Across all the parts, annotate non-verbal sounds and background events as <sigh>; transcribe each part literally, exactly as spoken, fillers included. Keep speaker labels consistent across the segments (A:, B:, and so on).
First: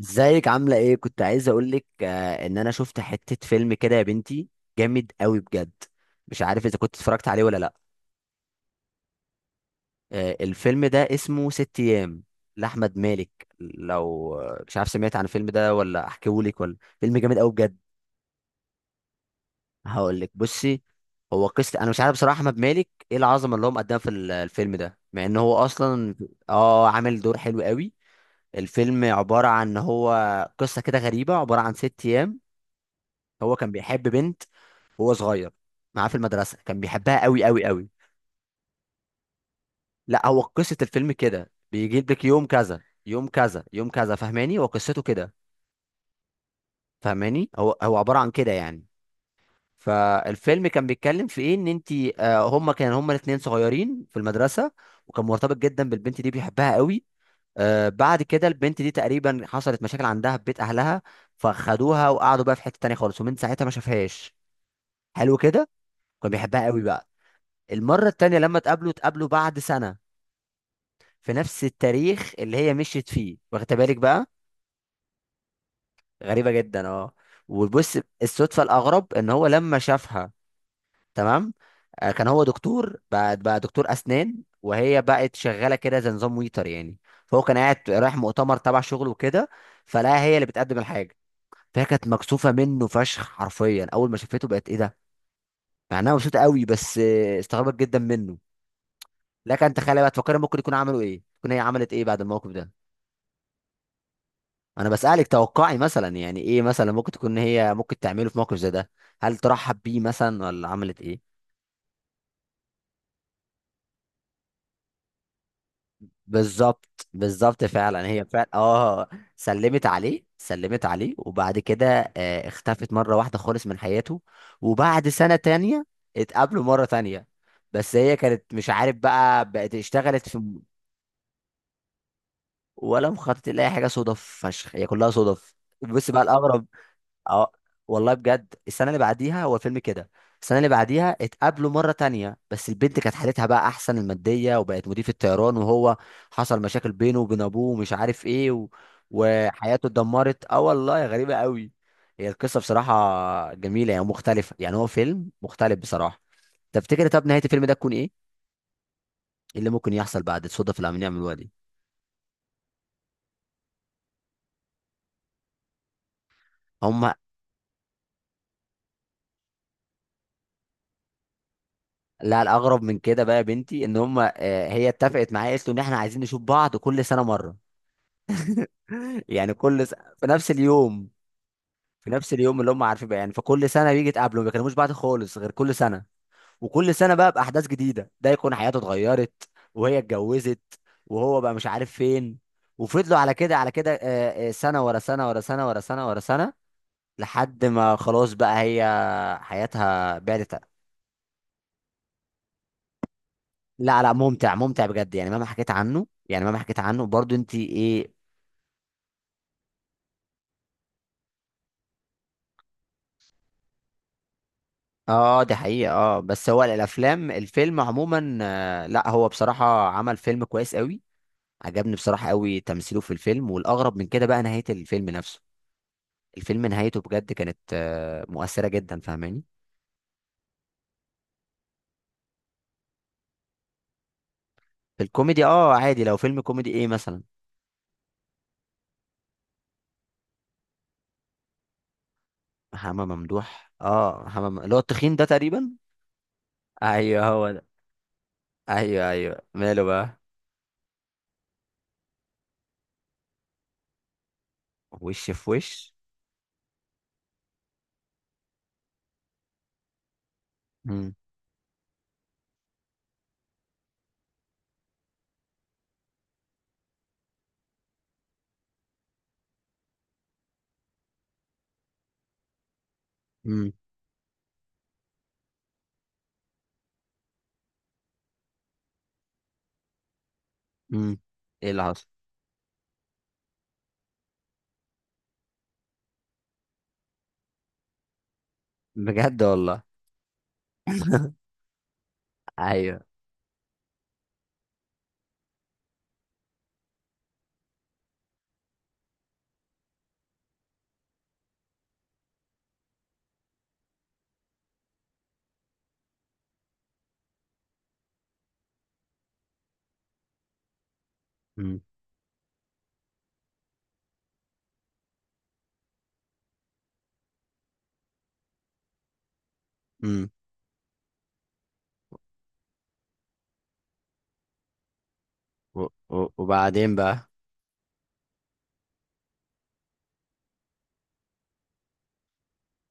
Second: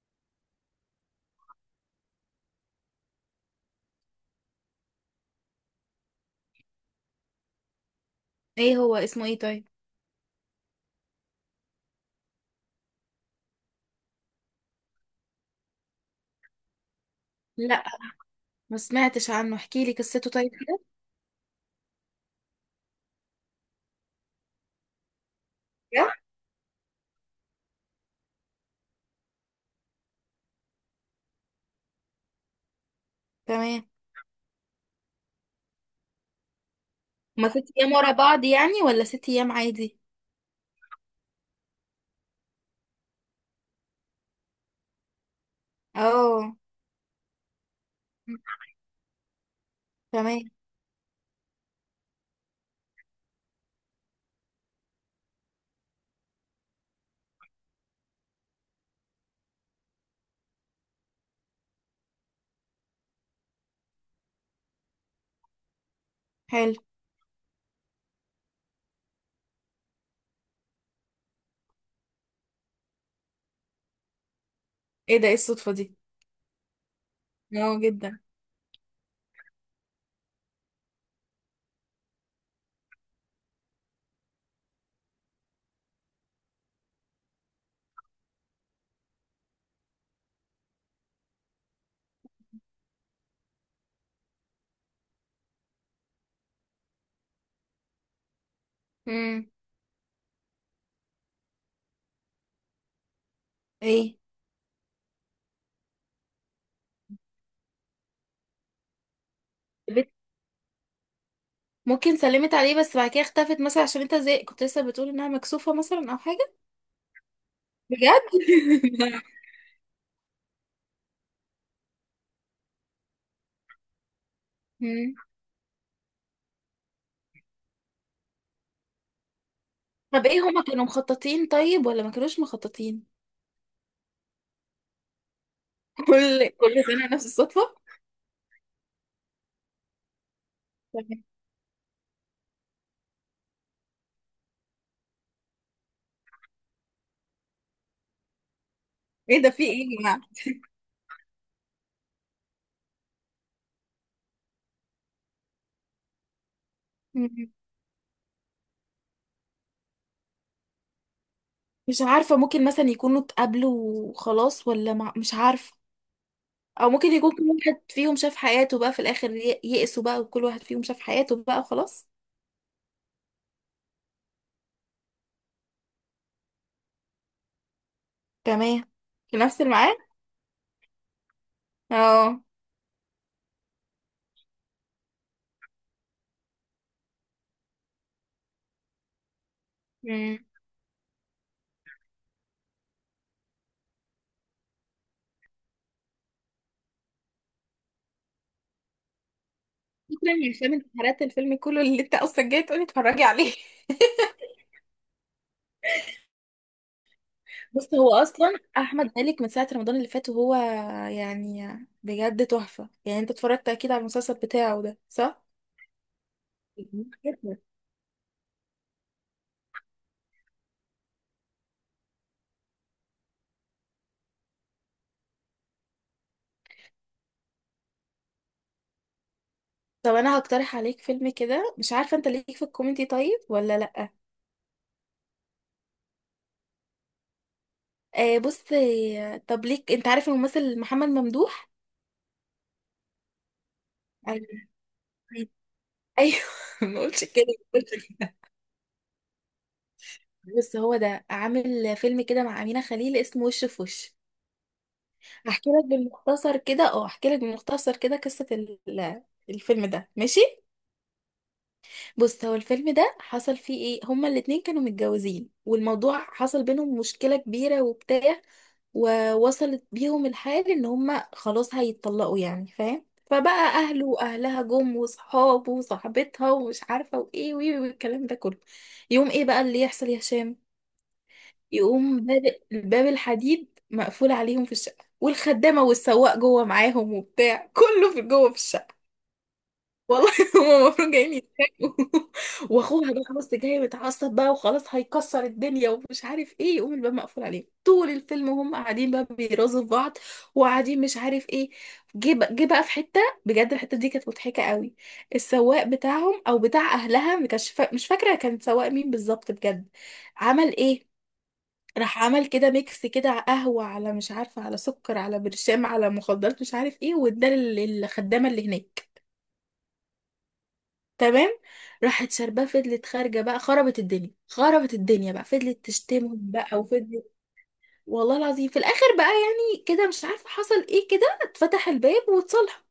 A: ازيك، عاملة ايه؟ كنت عايز اقولك آه ان انا شفت حتة فيلم كده يا بنتي. جامد قوي بجد. مش عارف اذا كنت اتفرجت عليه ولا لا.
B: ايه هو اسمه ايه طيب.
A: آه، الفيلم ده اسمه ست ايام لاحمد مالك. لو آه، مش عارف سمعت عن الفيلم ده ولا احكيهولك؟ ولا فيلم جامد قوي بجد.
B: لا، ما سمعتش عنه، احكي لي
A: هقولك
B: قصته طيب كده.
A: بصي. هو قصة، انا مش عارف بصراحة احمد مالك ايه العظمة اللي هو مقدمها في ال- الفيلم ده، مع ان هو
B: بجد؟
A: اصلا اه عامل دور حلو قوي. الفيلم عبارة عن ان هو قصة كده غريبة، عبارة عن ست ايام. هو كان
B: تمام.
A: بيحب بنت وهو صغير معاه في المدرسة، كان بيحبها قوي
B: هما
A: قوي
B: ست
A: قوي.
B: ايام ورا بعض يعني ولا ست ايام عادي.
A: لا، هو قصة الفيلم كده بيجيب لك يوم كذا يوم كذا يوم كذا، فاهماني؟ هو قصته كده.
B: اه
A: فاهماني؟ هو هو عبارة عن كده يعني.
B: تمام.
A: فالفيلم كان بيتكلم في ايه؟ ان انت هما كان هما الاتنين صغيرين في المدرسة، وكان مرتبط جدا بالبنت دي بيحبها قوي. آه، بعد كده البنت دي تقريبا حصلت مشاكل عندها في بيت اهلها، فخدوها وقعدوا بقى في حتة تانية خالص، ومن ساعتها ما شافهاش. حلو كده. كان بيحبها
B: حلو.
A: قوي بقى. المرة التانية لما اتقابلوا، اتقابلوا بعد سنة في نفس التاريخ اللي هي مشيت فيه، واخد بالك بقى؟
B: ايه ده، ايه الصدفة دي.
A: غريبة جدا اه.
B: اه
A: وبص،
B: جدا.
A: الصدفة الأغرب إن هو لما شافها، تمام، آه، كان هو دكتور بقى، بقى دكتور أسنان، وهي بقت شغالة كده زي نظام ويتر يعني. فهو كان قاعد رايح مؤتمر تبع شغله وكده، فلاقيها هي اللي بتقدم الحاجة. فهي كانت مكسوفة منه فشخ، حرفيا أول ما شافته بقت إيه ده؟ مع إنها مبسوطة قوي، بس آه، استغربت جدا منه.
B: امم.
A: لكن تخيل بقى، تفكر ممكن يكون عملوا إيه، تكون هي عملت إيه بعد الموقف ده.
B: ايه.
A: انا بسألك توقعي مثلا يعني، ايه مثلا ممكن تكون هي ممكن تعمله في موقف زي ده؟ هل ترحب بيه
B: بت-
A: مثلا ولا عملت ايه؟
B: ممكن سلمت عليه بس بعد كده اختفت مثلا، عشان انت زي كنت لسه بتقول انها مكسوفة مثلا او حاجة.
A: بالظبط، بالظبط، فعلا
B: بجد.
A: هي فعلا اه.
B: <laughs>
A: سلمت عليه، سلمت عليه، وبعد كده آه، اختفت مرة واحدة خالص من حياته. وبعد
B: مم.
A: سنة تانية اتقابلوا مرة تانية، بس هي كانت مش عارف بقى بقت
B: طب
A: اشتغلت في...
B: ايه، هما كانوا مخططين طيب ولا ما كانوش مخططين.
A: ولا مخطط لأي حاجة، صدف فشخ، هي كلها صدف.
B: <laughs>
A: بس بقى
B: كل
A: الأغرب،
B: كل سنة نفس
A: اه
B: الصدفة.
A: والله بجد، السنه اللي بعديها هو الفيلم كده. السنه اللي بعديها
B: تمام.
A: اتقابلوا مره تانية، بس البنت كانت حالتها بقى احسن الماديه، وبقت مضيف الطيران، وهو حصل مشاكل بينه وبين ابوه ومش عارف ايه و...
B: ايه ده، في ايه
A: وحياته
B: يا جماعة.
A: اتدمرت اه والله، غريبه قوي. هي القصه بصراحه جميله يعني، مختلفه يعني، هو فيلم مختلف بصراحه. تفتكر طب نهايه الفيلم ده تكون ايه؟ إيه اللي ممكن يحصل بعد الصدف اللي عم يعملوها دي؟
B: مش عارفة، ممكن مثلا يكونوا اتقابلوا وخلاص، ولا مع... مش عارفة. او
A: هم.
B: ممكن يكون كل واحد فيهم شاف حياته بقى في الاخر، ي- يئسوا بقى، وكل واحد فيهم شاف حياته بقى وخلاص.
A: لا، الاغرب من كده بقى يا بنتي ان هم آه، هي اتفقت معايا، قالت له ان احنا عايزين نشوف بعض كل سنه مره. <laughs>
B: تمام. في
A: يعني
B: نفس
A: كل س...
B: الميعاد.
A: في نفس اليوم. في نفس
B: اه.
A: اليوم اللي هم عارفين بقى يعني. فكل سنه بيجي يتقابلوا، ما بيكلموش بعض خالص غير كل سنه. وكل سنه بقى باحداث جديده، ده يكون حياته اتغيرت وهي
B: امم.
A: اتجوزت، وهو بقى مش عارف فين. وفضلوا على كده، على كده، آه، آه، سنه ورا سنه ورا سنه ورا سنه ورا سنه، لحد ما خلاص بقى هي حياتها
B: فكرة من
A: بعدت.
B: افلام انتحارات الفيلم كله اللي انت اصلا جاي تقولي اتفرجي عليه.
A: لا لا،
B: <laughs>
A: ممتع ممتع بجد، يعني مهما حكيت عنه، يعني مهما حكيت عنه برضو انت
B: بص،
A: ايه.
B: هو اصلا احمد مالك من ساعة رمضان اللي فات وهو يعني بجد تحفة، يعني انت اتفرجت اكيد على المسلسل بتاعه ده
A: اه
B: صح؟
A: دي حقيقة، اه، بس هو
B: جميل
A: الافلام
B: جدا.
A: الفيلم عموما، آه، لا هو بصراحة عمل فيلم كويس قوي. عجبني بصراحة قوي تمثيله في الفيلم، والاغرب من كده بقى نهاية الفيلم نفسه. الفيلم نهايته بجد كانت آه، مؤثرة جدا، فاهماني؟
B: طب انا هقترح عليك فيلم كده، مش عارفة انت ليك في الكوميدي طيب ولا لا.
A: في الكوميدي اه عادي، لو فيلم كوميدي ايه مثلا؟
B: آه بص آه، طب ليك، انت عارف الممثل محمد ممدوح.
A: محمد ممدوح، اه،
B: ايوه.
A: محمد مم- اللي هو التخين ده
B: أيوة.
A: تقريبا.
B: <laughs> ايوه. ما قلتش
A: ايوه
B: كده.
A: هو ده.
B: قلت كده.
A: ايوه ايوه، ماله بقى؟
B: بص، هو ده عامل فيلم كده مع أمينة خليل اسمه وش في وش.
A: وش في
B: هحكي لك
A: وش.
B: بالمختصر كده، اه هحكي لك بالمختصر كده قصة ال- الفيلم ده، ماشي.
A: مم.
B: بص، هو الفيلم ده حصل فيه ايه، هما الاتنين كانوا متجوزين والموضوع حصل بينهم مشكلة كبيرة وبتاع، ووصلت بيهم الحال ان هما خلاص هيتطلقوا يعني، فاهم؟ فبقى
A: مم.
B: اهله واهلها جم، وصحابه وصاحبتها ومش عارفه وايه وايه والكلام ده كله. يقوم ايه بقى اللي يحصل يا هشام؟
A: مم. ايه اللي حصل؟
B: يقوم باب، الباب الحديد مقفول عليهم في الشقه، والخدامه والسواق جوه معاهم وبتاع، كله في جوه في الشقه.
A: بجد والله.
B: والله. <laughs> هما المفروض جايين يتخانقوا. <laughs>
A: ايوه.
B: واخوها بقى، بص، جاي متعصب بقى وخلاص هيكسر الدنيا ومش عارف ايه، يقوم الباب مقفول عليه طول الفيلم، وهم قاعدين بقى بيرازوا في بعض وقاعدين مش عارف ايه. جه بقى، جه بقى في حته، بجد الحته دي كانت مضحكه قوي. السواق بتاعهم او بتاع اهلها، ما كانش فا... مش فاكره كان سواق مين بالظبط، بجد عمل ايه؟
A: مم.
B: راح عمل كده ميكس كده، على قهوه، على مش عارفه، على سكر، على برشام، على مخدرات مش عارف ايه، واداه لل- للخدامه اللي هناك.
A: مم.
B: تمام. راحت شاربة، فضلت خارجة بقى، خربت الدنيا، خربت الدنيا بقى، فضلت
A: و- و-
B: تشتمهم بقى
A: وبعدين بقى.
B: وفضلت. والله العظيم في الآخر بقى يعني كده مش عارفة حصل ايه، كده اتفتح الباب واتصالحوا.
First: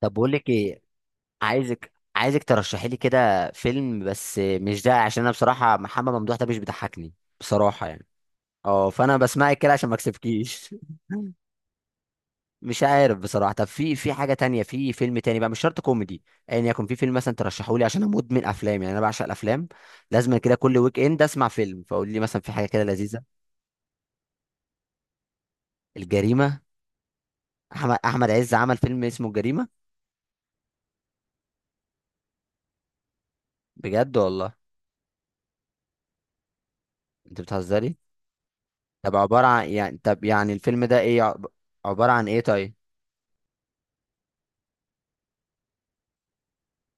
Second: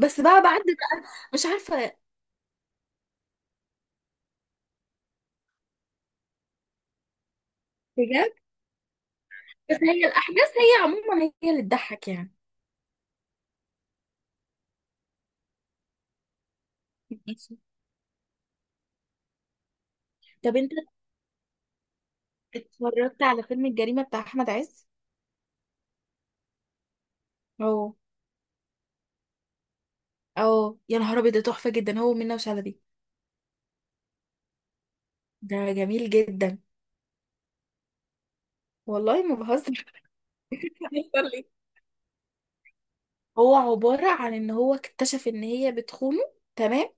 A: طب بقول
B: بقى،
A: لك
B: بعد
A: ايه،
B: بقى، مش
A: عايزك
B: عارفة
A: عايزك ترشحي لي كده فيلم بس مش ده، عشان انا بصراحه محمد ممدوح ده مش بيضحكني بصراحه يعني.
B: بجد.
A: اه، فانا بسمعك كده
B: بس
A: عشان ما
B: هي الأحداث
A: اكسبكيش.
B: هي عموما هي اللي تضحك يعني.
A: <laughs> مش عارف بصراحه. طب في في حاجه تانية، في فيلم تاني بقى مش شرط كوميدي. ايا يعني يكن في فيلم مثلا
B: ماشي.
A: ترشحوا لي، عشان انا مدمن افلام يعني، انا بعشق الافلام. لازم كده
B: طب انت
A: كل ويك اند اسمع فيلم. فقول لي مثلا في حاجه كده لذيذه.
B: اتفرجت على فيلم الجريمة بتاع أحمد عز؟
A: الجريمه؟
B: اه.
A: احمد احمد عز عمل فيلم اسمه الجريمه؟
B: اه يا نهار أبيض، ده تحفة جدا هو ومنة وشلبي.
A: بجد والله؟
B: ده جميل جدا.
A: انت بتهزري. طب
B: والله ما
A: عبارة عن
B: بهزر.
A: يعني، طب يعني الفيلم
B: <laughs>
A: ده ايه عب- عبارة عن ايه طيب؟
B: هو عبارة عن ان هو اكتشف ان هي بتخونه. تمام.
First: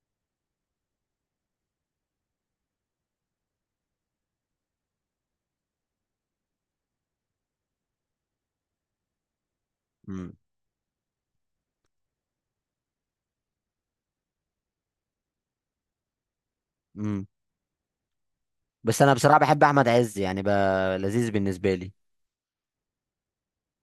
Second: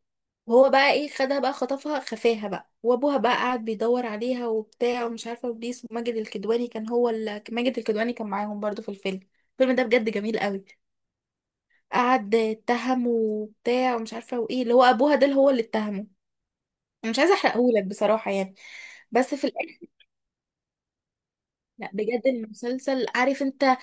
B: وهو بقى ايه، خدها بقى، خطفها، خفاها بقى، وابوها بقى قاعد بيدور عليها وبتاع ومش عارفة، وبليس وماجد الكدواني كان هو ال... ماجد الكدواني كان معاهم برضو في الفيلم. الفيلم ده بجد
A: مم.
B: جميل قوي. قعد اتهمه وبتاع ومش عارفة وايه، اللي هو ابوها ده اللي هو اللي اتهمه. أنا مش
A: امم.
B: عايزة احرقهولك بصراحة يعني.
A: بس انا
B: بس
A: بصراحة
B: في
A: بحب
B: الاخر،
A: احمد عز، يعني بقى لذيذ بالنسبة
B: لا
A: لي.
B: بجد، المسلسل عارف انت،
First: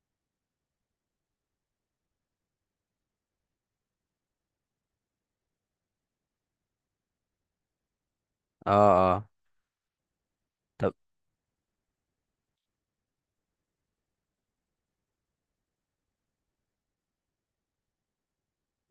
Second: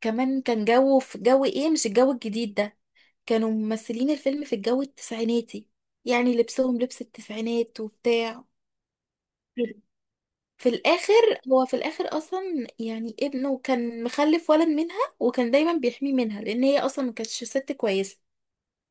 B: كمان كان جو، في جو ايه، مش الجو الجديد ده، كانوا ممثلين الفيلم في الجو التسعيناتي، يعني لبسهم لبس التسعينات وبتاع
A: اه. اه.
B: كده. في
A: طب.
B: الاخر، هو في الاخر اصلا يعني ابنه كان مخلف ولد منها، وكان دايما بيحميه منها لان هي اصلا ما كانتش ست كويسه.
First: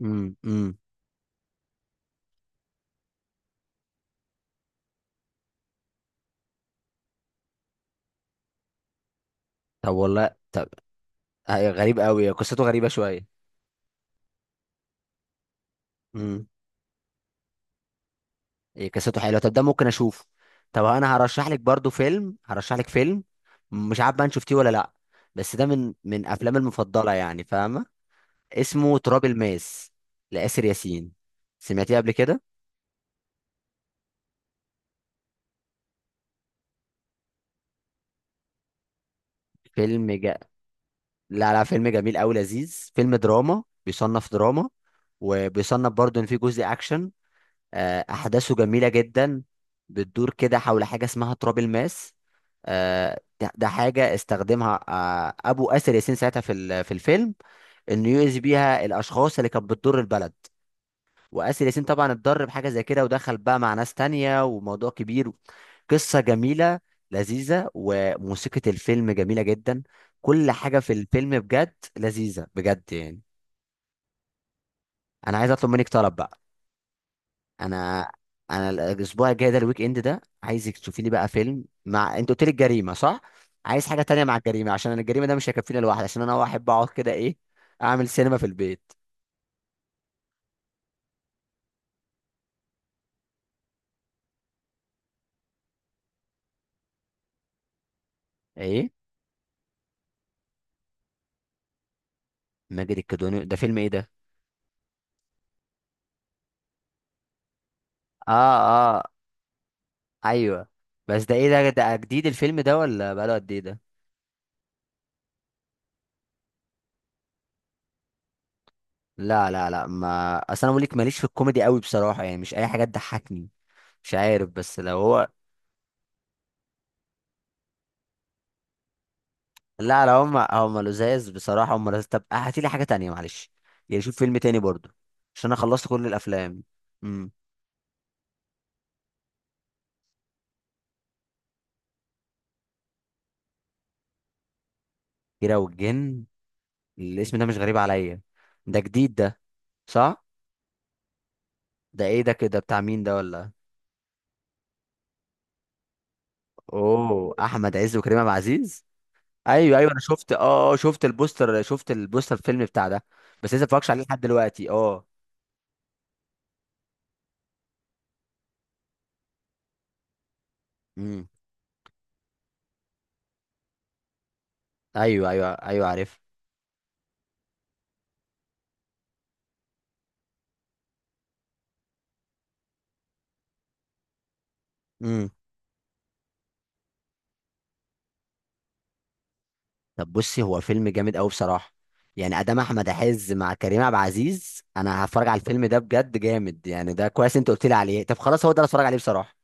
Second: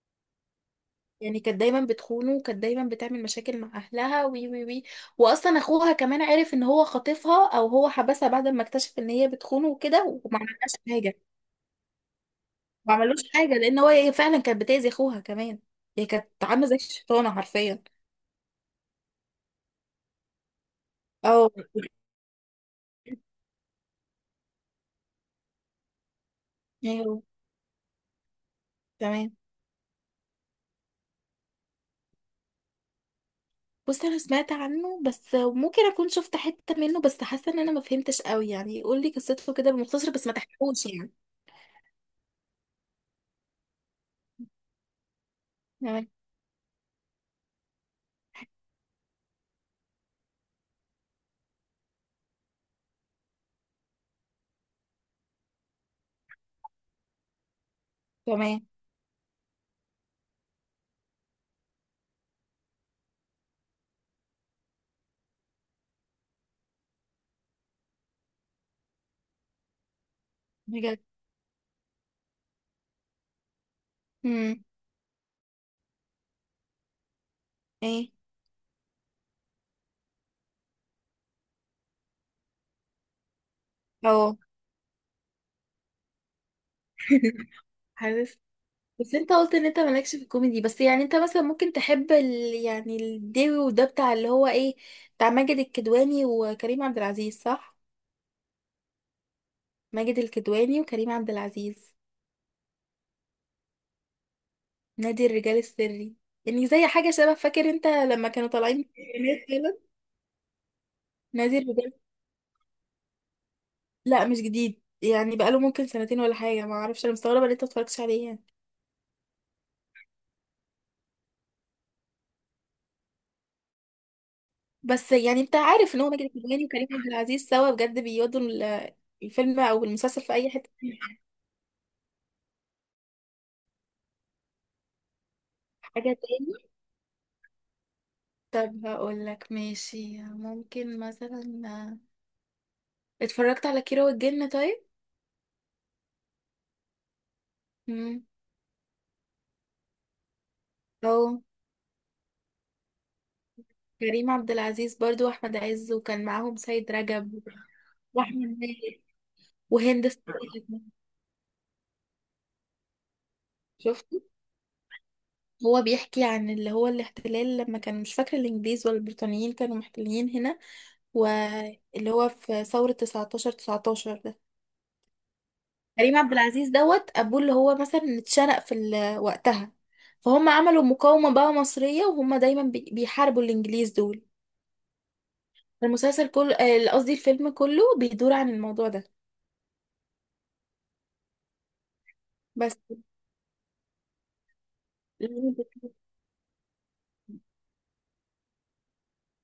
A: امم. امم.
B: يعني كانت دايما بتخونه، وكانت دايما بتعمل مشاكل مع اهلها، وي وي وي. واصلا اخوها كمان عرف ان هو خاطفها او هو حبسها بعد ما اكتشف ان هي بتخونه
A: طب
B: وكده
A: والله.
B: وما
A: طب
B: عملهاش حاجه.
A: هي غريب قوي، قصته غريبة
B: ما عملوش
A: شوية.
B: حاجه لان هو هي فعلا كانت بتاذي اخوها كمان. هي كانت
A: امم.
B: عامله زي الشيطانه حرفيا.
A: إيه قصته حلوة، طب ده ممكن اشوفه. طب انا هرشح
B: اه.
A: لك برضو فيلم، هرشح لك فيلم، مش عارف بقى انت شفتيه ولا لا. بس ده من من افلامي المفضلة
B: ايوه.
A: يعني، فاهمة؟ اسمه تراب
B: تمام.
A: الماس لآسر ياسين، سمعتيه قبل كده؟
B: بص، انا سمعت عنه بس ممكن اكون شفت حته منه، بس حاسه ان انا ما فهمتش قوي، يعني قول لي قصته كده
A: فيلم
B: بالمختصر بس ما
A: جا...
B: تحكوش يعني.
A: لا لا، فيلم جميل قوي لذيذ. فيلم دراما، بيصنف دراما، وبيصنف
B: تمام.
A: برضه ان في جزء اكشن. آه، احداثه جميله جدا، بتدور كده حول حاجه اسمها تراب الماس. آه، ده ده حاجه استخدمها آه، ابو اسر ياسين ساعتها في ال- في الفيلم، انه يؤذي
B: تمام.
A: بيها الاشخاص اللي كانت بتضر البلد. واسر ياسين طبعا اتضر بحاجه زي كده، ودخل بقى مع ناس تانية وموضوع كبير. قصة جميلة لذيذة، وموسيقى الفيلم جميلة جدا. كل حاجة في
B: بجد.
A: الفيلم بجد لذيذة بجد يعني.
B: امم.
A: أنا عايز أطلب منك طلب بقى.
B: ايه.
A: أنا أنا الأسبوع الجاي ده، الويك إند ده، عايزك تشوفي لي بقى فيلم، مع أنت قلت لي الجريمة، صح؟ عايز حاجة تانية مع
B: اه.
A: الجريمة، عشان أنا الجريمة ده مش هيكفيني لوحدي، عشان أنا أحب أقعد كده إيه،
B: <laughs>
A: أعمل سينما
B: عارف،
A: في البيت.
B: بس انت قلت ان انت مالكش في الكوميدي، بس يعني انت مثلا ممكن تحب ال... يعني الديوي وده بتاع اللي هو ايه، بتاع ماجد الكدواني وكريم عبد العزيز، صح؟
A: إيه؟
B: ماجد الكدواني وكريم عبد العزيز.
A: ماجد الكدواني ده فيلم إيه ده؟
B: نادي الرجال السري، يعني زي حاجه شبه، فاكر انت لما كانوا
A: آه.
B: طالعين،
A: آه. أيوه. بس ده إيه
B: نادي
A: ده؟
B: الرجال.
A: ده جديد الفيلم ده ولا بقاله قد إيه ده؟
B: لا مش جديد يعني، بقاله ممكن سنتين ولا حاجه، ما اعرفش، انا مستغربه ان انت متفرجتش عليه يعني.
A: لا لا لا، ما اصل انا بقول لك ماليش في الكوميدي قوي بصراحه، يعني مش اي حاجه تضحكني. مش عارف، بس لو
B: بس
A: هو...
B: يعني انت عارف ان هو ماجد الكدواني وكريم عبد العزيز سوا، بجد بيودوا ال- الفيلم او
A: لا لا،
B: المسلسل في
A: هم
B: اي حته.
A: هم لزاز بصراحه، هم لزاز. طب هاتي لي حاجه تانية معلش، يعني شوف فيلم تاني برضو عشان انا خلصت كل
B: حاجه تاني.
A: الافلام. امم.
B: طب هقول لك ماشي، ممكن مثلا، اتفرجت على كيرة والجن طيب؟
A: كيرة والجن. الاسم ده مش غريب عليا.
B: امم.
A: ده جديد ده، صح؟
B: او.
A: ده ايه ده كده بتاع مين ده ولا؟
B: كريم عبد العزيز برضو واحمد عز، وكان معاهم سيد
A: اوه،
B: رجب،
A: احمد عز وكريم عبد
B: واحمد
A: العزيز.
B: مالك
A: ايوه ايوه، انا
B: وهند
A: شفت
B: صبري.
A: اه، آه، شفت البوستر، شفت البوستر الفيلم بتاع ده. بس لسه ما اتفرجتش عليه
B: شفت.
A: لحد دلوقتي اه.
B: هو بيحكي عن اللي هو الاحتلال لما كان مش فاكرة الإنجليز ولا البريطانيين كانوا محتلين هنا،
A: امم.
B: واللي هو في ثورة تسعة عشر تسعة عشر ده.
A: ايوه ايوه ايوه
B: كريم
A: عارف.
B: عبد العزيز دوت أبوه اللي هو مثلا اتشنق في ال- وقتها، فهم عملوا مقاومة بقى مصرية، وهم دايما بي- بيحاربوا الإنجليز دول.
A: امم.
B: المسلسل كله، آه، قصدي الفيلم كله بيدور عن الموضوع ده.
A: طب بصي هو فيلم جامد قوي بصراحه، يعني ادام
B: بس
A: احمد عز مع كريم عبد العزيز انا هتفرج على الفيلم ده بجد، جامد يعني. ده كويس انت قلت لي عليه، طب خلاص هو ده اللي اتفرج عليه بصراحه.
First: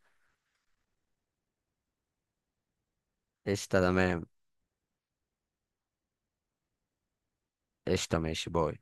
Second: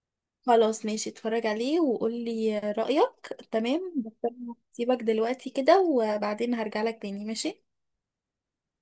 B: خلاص ماشي، اتفرج عليه وقولي رأيك،
A: قشطه
B: تمام؟ بس
A: تمام.
B: أنا هسيبك دلوقتي كده وبعدين هرجع لك تاني، ماشي.
A: قشطه، ماشي، باي.